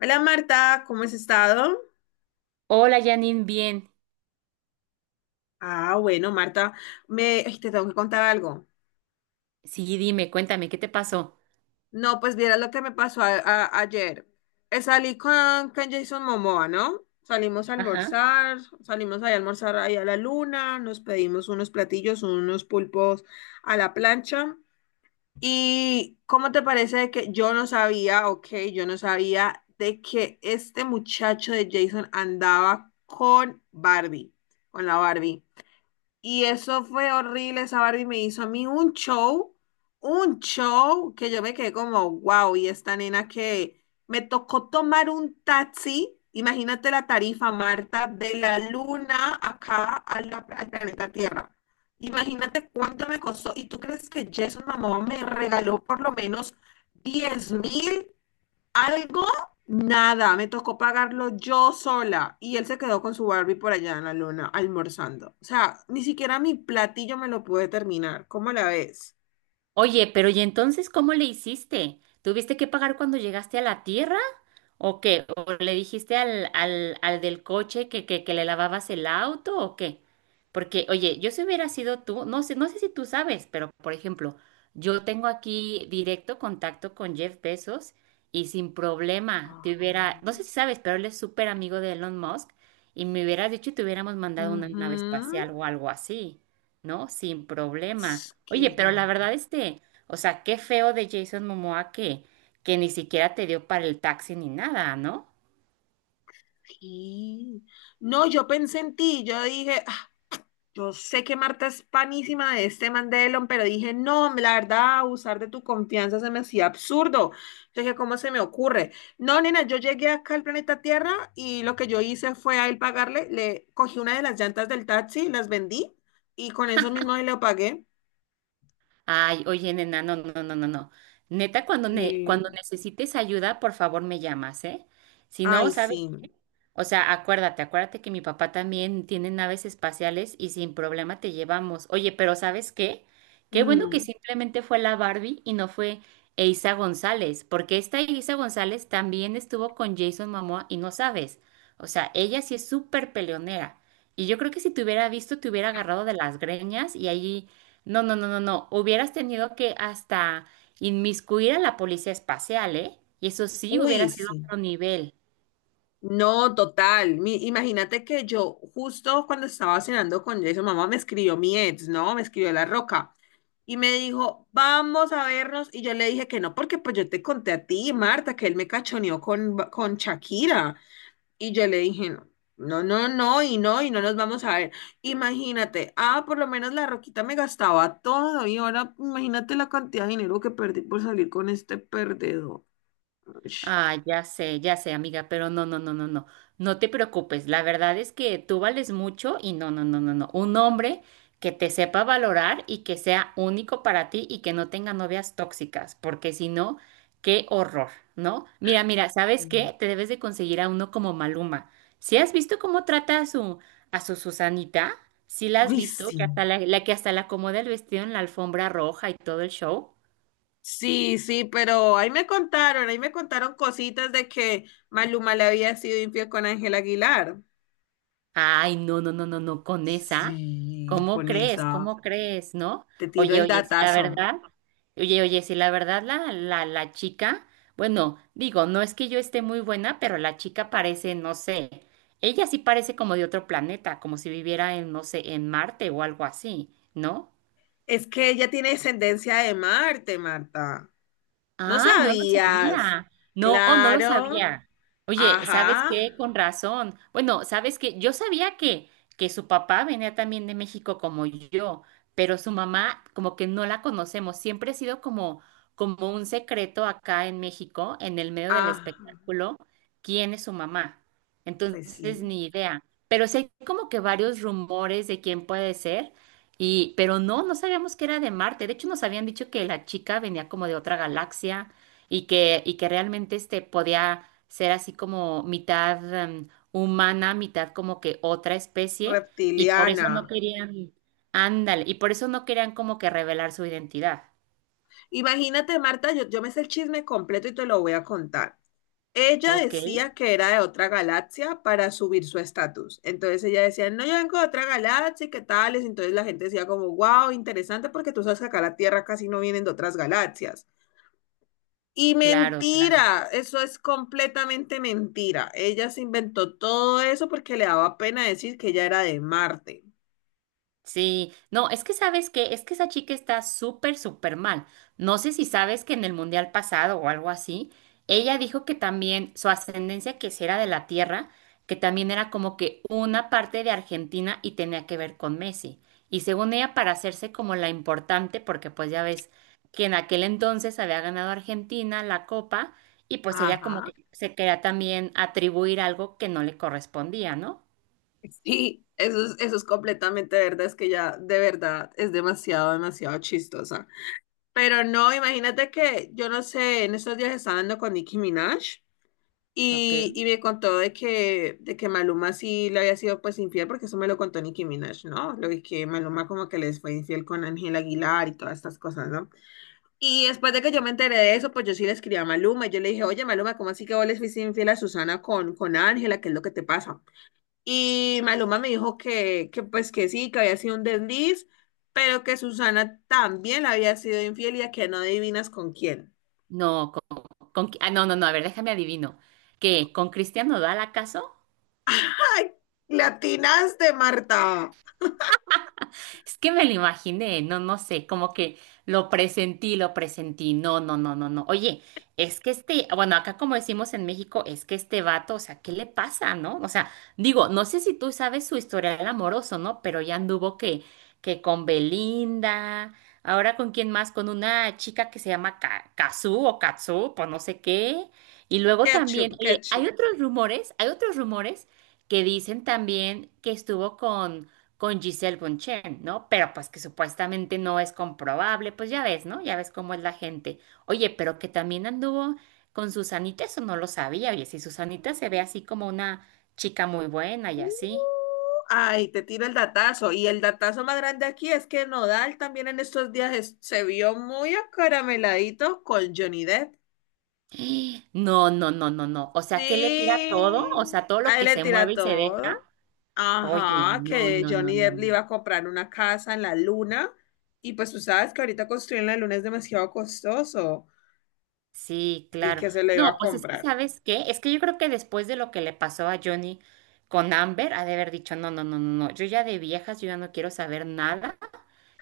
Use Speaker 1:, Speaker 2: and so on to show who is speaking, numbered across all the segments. Speaker 1: Hola Marta, ¿cómo has estado?
Speaker 2: Hola Janine, bien.
Speaker 1: Ah, bueno, Marta, te tengo que contar algo.
Speaker 2: Sí, dime, cuéntame, ¿qué te pasó?
Speaker 1: No, pues vieras lo que me pasó ayer. Salí con Jason Momoa, ¿no? Salimos a
Speaker 2: Ajá.
Speaker 1: almorzar, salimos ahí a almorzar ahí a la luna, nos pedimos unos platillos, unos pulpos a la plancha. ¿Y cómo te parece que yo no sabía, ok, yo no sabía de que este muchacho de Jason andaba con Barbie, con la Barbie? Y eso fue horrible, esa Barbie me hizo a mí un show que yo me quedé como, wow, y esta nena que me tocó tomar un taxi, imagínate la tarifa, Marta, de la luna acá a al planeta Tierra. Imagínate cuánto me costó. ¿Y tú crees que Jason Momoa me regaló por lo menos 10.000? Algo, nada, me tocó pagarlo yo sola y él se quedó con su Barbie por allá en la luna almorzando. O sea, ni siquiera mi platillo me lo pude terminar. ¿Cómo la ves?
Speaker 2: Oye, pero ¿y entonces cómo le hiciste? ¿Tuviste que pagar cuando llegaste a la tierra? ¿O qué? ¿O le dijiste al del coche que le lavabas el auto o qué? Porque, oye, yo si hubiera sido tú, no sé, no sé si tú sabes, pero por ejemplo, yo tengo aquí directo contacto con Jeff Bezos y sin problema te
Speaker 1: Ajá.
Speaker 2: hubiera, no sé si sabes, pero él es súper amigo de Elon Musk y me hubieras dicho y te hubiéramos mandado una nave
Speaker 1: Ujú.
Speaker 2: espacial o algo así. ¿No? Sin problema.
Speaker 1: Ts, ¿qué
Speaker 2: Oye,
Speaker 1: es
Speaker 2: pero la verdad,
Speaker 1: Marta?
Speaker 2: este, o sea, qué feo de Jason Momoa que ni siquiera te dio para el taxi ni nada, ¿no?
Speaker 1: Sí. No, yo pensé en ti, yo dije, yo sé que Marta es panísima de este Mandelon, pero dije, no, la verdad, abusar de tu confianza se me hacía absurdo. Yo dije, ¿cómo se me ocurre? No, nena, yo llegué acá al planeta Tierra y lo que yo hice fue a él pagarle, le cogí una de las llantas del taxi, las vendí y con eso mismo le pagué.
Speaker 2: Ay, oye, nena, no, no, no, no, no. Neta,
Speaker 1: Sí.
Speaker 2: cuando necesites ayuda, por favor me llamas, ¿eh? Si no,
Speaker 1: Ay,
Speaker 2: ¿sabes?
Speaker 1: sí.
Speaker 2: O sea, acuérdate, acuérdate que mi papá también tiene naves espaciales y sin problema te llevamos. Oye, pero ¿sabes qué? Qué bueno que
Speaker 1: Mm.
Speaker 2: simplemente fue la Barbie y no fue Eiza González, porque esta Eiza González también estuvo con Jason Momoa y no sabes. O sea, ella sí es súper peleonera. Y yo creo que si te hubiera visto, te hubiera agarrado de las greñas y ahí, no, no, no, no, no, hubieras tenido que hasta inmiscuir a la policía espacial, ¿eh? Y eso sí hubiera
Speaker 1: Uy,
Speaker 2: sido
Speaker 1: sí.
Speaker 2: otro nivel.
Speaker 1: No, total. Imagínate que yo justo cuando estaba cenando con Jason, mamá me escribió mi ex, ¿no? Me escribió La Roca. Y me dijo, vamos a vernos. Y yo le dije que no, porque pues yo te conté a ti, Marta, que él me cachoneó con Shakira. Y yo le dije, no, no, no, no, y no, y no nos vamos a ver. Imagínate, ah, por lo menos la Roquita me gastaba todo. Y ahora imagínate la cantidad de dinero que perdí por salir con este perdedor. Ush.
Speaker 2: Ah, ya sé, amiga, pero no, no, no, no, no. No te preocupes. La verdad es que tú vales mucho y no, no, no, no, no. Un hombre que te sepa valorar y que sea único para ti y que no tenga novias tóxicas, porque si no, qué horror, ¿no? Mira, mira,
Speaker 1: Sí.
Speaker 2: ¿sabes qué? Te debes de conseguir a uno como Maluma. Si has visto cómo trata a su Susanita? ¿Sí la has
Speaker 1: Uy,
Speaker 2: visto?
Speaker 1: sí.
Speaker 2: Que hasta la acomoda el vestido en la alfombra roja y todo el show.
Speaker 1: Sí, sí, pero ahí me contaron cositas de que Maluma le había sido infiel con Ángel Aguilar.
Speaker 2: Ay, no, no, no, no, no, con esa,
Speaker 1: Sí,
Speaker 2: ¿cómo
Speaker 1: con
Speaker 2: crees?
Speaker 1: esa.
Speaker 2: ¿Cómo crees? ¿No?
Speaker 1: Te tiro
Speaker 2: Oye,
Speaker 1: el
Speaker 2: oye, si la
Speaker 1: datazo.
Speaker 2: verdad, oye, oye, si la verdad la chica, bueno, digo, no es que yo esté muy buena, pero la chica parece, no sé, ella sí parece como de otro planeta, como si viviera en, no sé, en Marte o algo así, ¿no?
Speaker 1: Es que ella tiene descendencia de Marte, Marta. ¿No
Speaker 2: Ay, no lo
Speaker 1: sabías?
Speaker 2: sabía. No, no lo
Speaker 1: Claro.
Speaker 2: sabía. Oye, ¿sabes
Speaker 1: Ajá.
Speaker 2: qué? Con razón. Bueno, ¿sabes qué? Yo sabía que su papá venía también de México como yo, pero su mamá como que no la conocemos. Siempre ha sido como, como un secreto acá en México, en el medio del
Speaker 1: Ajá.
Speaker 2: espectáculo, quién es su mamá.
Speaker 1: Pues
Speaker 2: Entonces,
Speaker 1: sí.
Speaker 2: ni idea. Pero sí hay como que varios rumores de quién puede ser, y, pero no, no sabíamos que era de Marte. De hecho, nos habían dicho que la chica venía como de otra galaxia y que realmente este podía ser así como mitad humana, mitad como que otra especie, y por eso
Speaker 1: Reptiliana.
Speaker 2: no querían, ándale, y por eso no querían como que revelar su identidad.
Speaker 1: Imagínate, Marta, yo me sé el chisme completo y te lo voy a contar. Ella
Speaker 2: Ok,
Speaker 1: decía que era de otra galaxia para subir su estatus. Entonces ella decía, no, yo vengo de otra galaxia, ¿y qué tales? Entonces la gente decía como, wow, interesante porque tú sabes que acá a la Tierra casi no vienen de otras galaxias. Y
Speaker 2: claro.
Speaker 1: mentira, eso es completamente mentira. Ella se inventó todo eso porque le daba pena decir que ella era de Marte.
Speaker 2: Sí, no, es que sabes que, es que esa chica está súper, súper mal. No sé si sabes que en el mundial pasado o algo así, ella dijo que también su ascendencia que si era de la tierra, que también era como que una parte de Argentina y tenía que ver con Messi. Y según ella, para hacerse como la importante, porque pues ya ves que en aquel entonces había ganado Argentina la copa y pues ella como
Speaker 1: Ajá.
Speaker 2: que se quería también atribuir algo que no le correspondía, ¿no?
Speaker 1: Sí, eso es completamente verdad, es que ella de verdad es demasiado, demasiado chistosa. Pero no, imagínate que yo no sé, en estos días estaba hablando con Nicki Minaj
Speaker 2: Ok.
Speaker 1: y me contó de que Maluma sí le había sido pues infiel, porque eso me lo contó Nicki Minaj, ¿no? Lo de que Maluma como que les fue infiel con Ángel Aguilar y todas estas cosas, ¿no? Y después de que yo me enteré de eso, pues yo sí le escribí a Maluma y yo le dije, oye Maluma, ¿cómo así que vos le fuiste infiel a Susana con Ángela? ¿Qué es lo que te pasa? Y Maluma me dijo que pues que sí, que había sido un desliz, pero que Susana también había sido infiel y a que no adivinas con quién.
Speaker 2: No, con, no, no, no, a ver, déjame adivino. ¿Qué? ¿Con Cristiano Nodal acaso?
Speaker 1: ¡Ay! ¡Latinaste, Marta!
Speaker 2: Es que me lo imaginé, no, no sé, como que lo presentí, no, no, no, no, no. Oye, es que este, bueno, acá como decimos en México, es que este vato, o sea, ¿qué le pasa, no? O sea, digo, no sé si tú sabes su historial amoroso, ¿no? Pero ya anduvo que con Belinda, ahora con quién más, con una chica que se llama Kazú o Katsu, pues no sé qué. Y luego también,
Speaker 1: Ketchup,
Speaker 2: oye,
Speaker 1: ketchup.
Speaker 2: hay otros rumores que dicen también que estuvo con Giselle Bunchen, ¿no? Pero pues que supuestamente no es comprobable, pues ya ves, ¿no? Ya ves cómo es la gente. Oye, pero que también anduvo con Susanita, eso no lo sabía. Oye, si Susanita se ve así como una chica muy buena y
Speaker 1: Uh,
Speaker 2: así.
Speaker 1: Ay, te tiro el datazo. Y el datazo más grande aquí es que Nodal también en estos días se vio muy acarameladito con Johnny Depp.
Speaker 2: No, no, no, no, no. O sea, que le tira todo, o
Speaker 1: Sí,
Speaker 2: sea, todo lo
Speaker 1: ahí
Speaker 2: que
Speaker 1: le
Speaker 2: se
Speaker 1: tira
Speaker 2: mueve y se
Speaker 1: todo.
Speaker 2: deja. Oye,
Speaker 1: Ajá,
Speaker 2: no,
Speaker 1: que
Speaker 2: no, no,
Speaker 1: Johnny
Speaker 2: no,
Speaker 1: Depp le iba
Speaker 2: no.
Speaker 1: a comprar una casa en la luna y pues tú sabes que ahorita construir en la luna es demasiado costoso
Speaker 2: Sí,
Speaker 1: y
Speaker 2: claro.
Speaker 1: que se le iba
Speaker 2: No,
Speaker 1: a
Speaker 2: pues es que,
Speaker 1: comprar.
Speaker 2: ¿sabes qué? Es que yo creo que después de lo que le pasó a Johnny con Amber, ha de haber dicho, no, no, no, no, no, yo ya de viejas, yo ya no quiero saber nada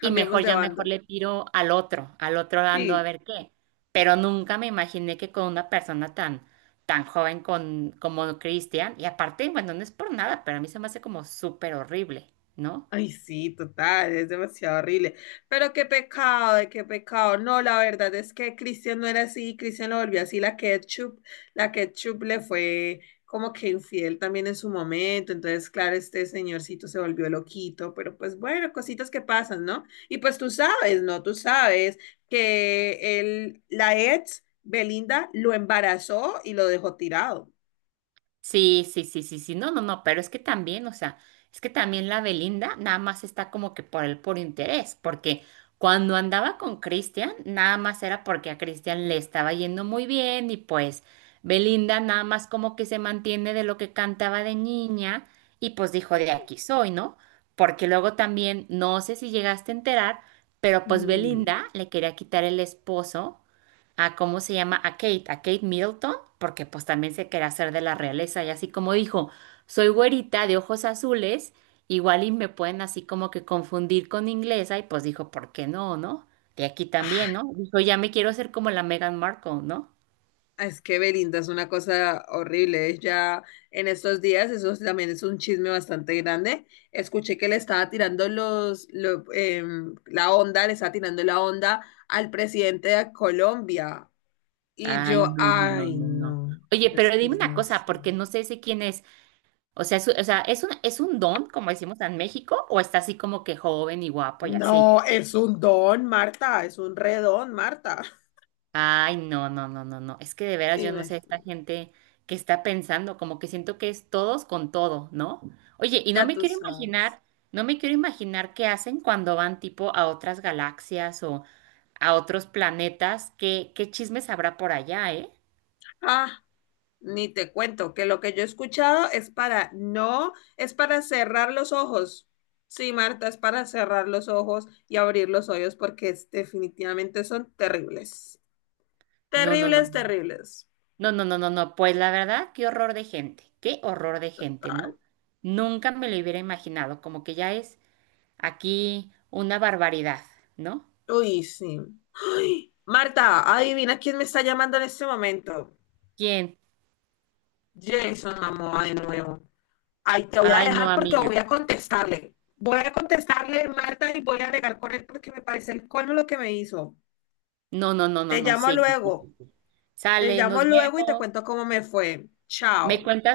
Speaker 2: y mejor
Speaker 1: de
Speaker 2: ya mejor
Speaker 1: bando.
Speaker 2: le tiro al otro dando a
Speaker 1: Sí.
Speaker 2: ver qué. Pero nunca me imaginé que con una persona tan, tan joven con, como Christian, y aparte, bueno, no es por nada, pero a mí se me hace como súper horrible, ¿no?
Speaker 1: Ay, sí, total, es demasiado horrible. Pero qué pecado, ay, qué pecado. No, la verdad es que Cristian no era así, Cristian lo volvió así, la ketchup le fue como que infiel también en su momento. Entonces, claro, este señorcito se volvió loquito, pero pues bueno, cositas que pasan, ¿no? Y pues tú sabes, ¿no? Tú sabes que él, la ex, Belinda, lo embarazó y lo dejó tirado.
Speaker 2: Sí, sí, sí, sí, sí, no, no, no, pero es que también, o sea, es que también la Belinda nada más está como que por el puro interés, porque cuando andaba con Cristian, nada más era porque a Cristian le estaba yendo muy bien y pues Belinda nada más como que se mantiene de lo que cantaba de niña y pues dijo de aquí soy, ¿no? Porque luego también, no sé si llegaste a enterar, pero pues
Speaker 1: Mm.
Speaker 2: Belinda le quería quitar el esposo a cómo se llama, a Kate Middleton, porque pues también se quería hacer de la realeza y así como dijo, soy güerita de ojos azules, igual y me pueden así como que confundir con inglesa y pues dijo, ¿por qué no, no? De aquí también, ¿no? Dijo, ya me quiero hacer como la Meghan Markle, ¿no?
Speaker 1: Ah, es que Belinda es una cosa horrible. Ella en estos días, eso también es un chisme bastante grande. Escuché que le estaba tirando la onda, le estaba tirando la onda al presidente de Colombia. Y
Speaker 2: Ay,
Speaker 1: yo,
Speaker 2: no, no, no,
Speaker 1: ay,
Speaker 2: no, no.
Speaker 1: no,
Speaker 2: Oye,
Speaker 1: es
Speaker 2: pero
Speaker 1: que
Speaker 2: dime
Speaker 1: es
Speaker 2: una
Speaker 1: no
Speaker 2: cosa,
Speaker 1: sé.
Speaker 2: porque no sé si quién es. O sea, es, o sea, es un don, como decimos en México, o está así como que joven y guapo y así?
Speaker 1: No, es un don, Marta, es un redón, Marta.
Speaker 2: Ay, no, no, no, no, no. Es que de veras yo no sé
Speaker 1: Imagínate,
Speaker 2: esta gente que está pensando, como que siento que es todos con todo, ¿no? Oye, y no
Speaker 1: ya
Speaker 2: me
Speaker 1: tú
Speaker 2: quiero
Speaker 1: sabes.
Speaker 2: imaginar, no me quiero imaginar qué hacen cuando van tipo a otras galaxias o a otros planetas, qué, qué chismes habrá por allá, ¿eh?
Speaker 1: Ah. Ni te cuento que lo que yo he escuchado es para no, es para cerrar los ojos. Sí, Marta, es para cerrar los ojos y abrir los oídos porque definitivamente son terribles.
Speaker 2: No, no, no,
Speaker 1: Terribles, terribles.
Speaker 2: no, no, no, no, no. No. Pues la verdad, qué horror de gente, qué horror de gente,
Speaker 1: Total.
Speaker 2: ¿no? Nunca me lo hubiera imaginado, como que ya es aquí una barbaridad, ¿no?
Speaker 1: Uy, sí. Ay, Marta, adivina quién me está llamando en este momento.
Speaker 2: ¿Quién?
Speaker 1: Jason Momoa de nuevo. Ay, te voy a
Speaker 2: Ay, no,
Speaker 1: dejar porque voy
Speaker 2: amiga.
Speaker 1: a contestarle. Voy a contestarle, Marta, y voy a regar con él porque me parece el colmo lo que me hizo.
Speaker 2: No, no, no, no,
Speaker 1: Te
Speaker 2: no,
Speaker 1: llamo
Speaker 2: sí, sí, sí,
Speaker 1: luego.
Speaker 2: sí. Sí.
Speaker 1: Te
Speaker 2: Sale,
Speaker 1: llamo
Speaker 2: nos
Speaker 1: luego y te
Speaker 2: vemos.
Speaker 1: cuento cómo me fue.
Speaker 2: Me
Speaker 1: Chao.
Speaker 2: cuentas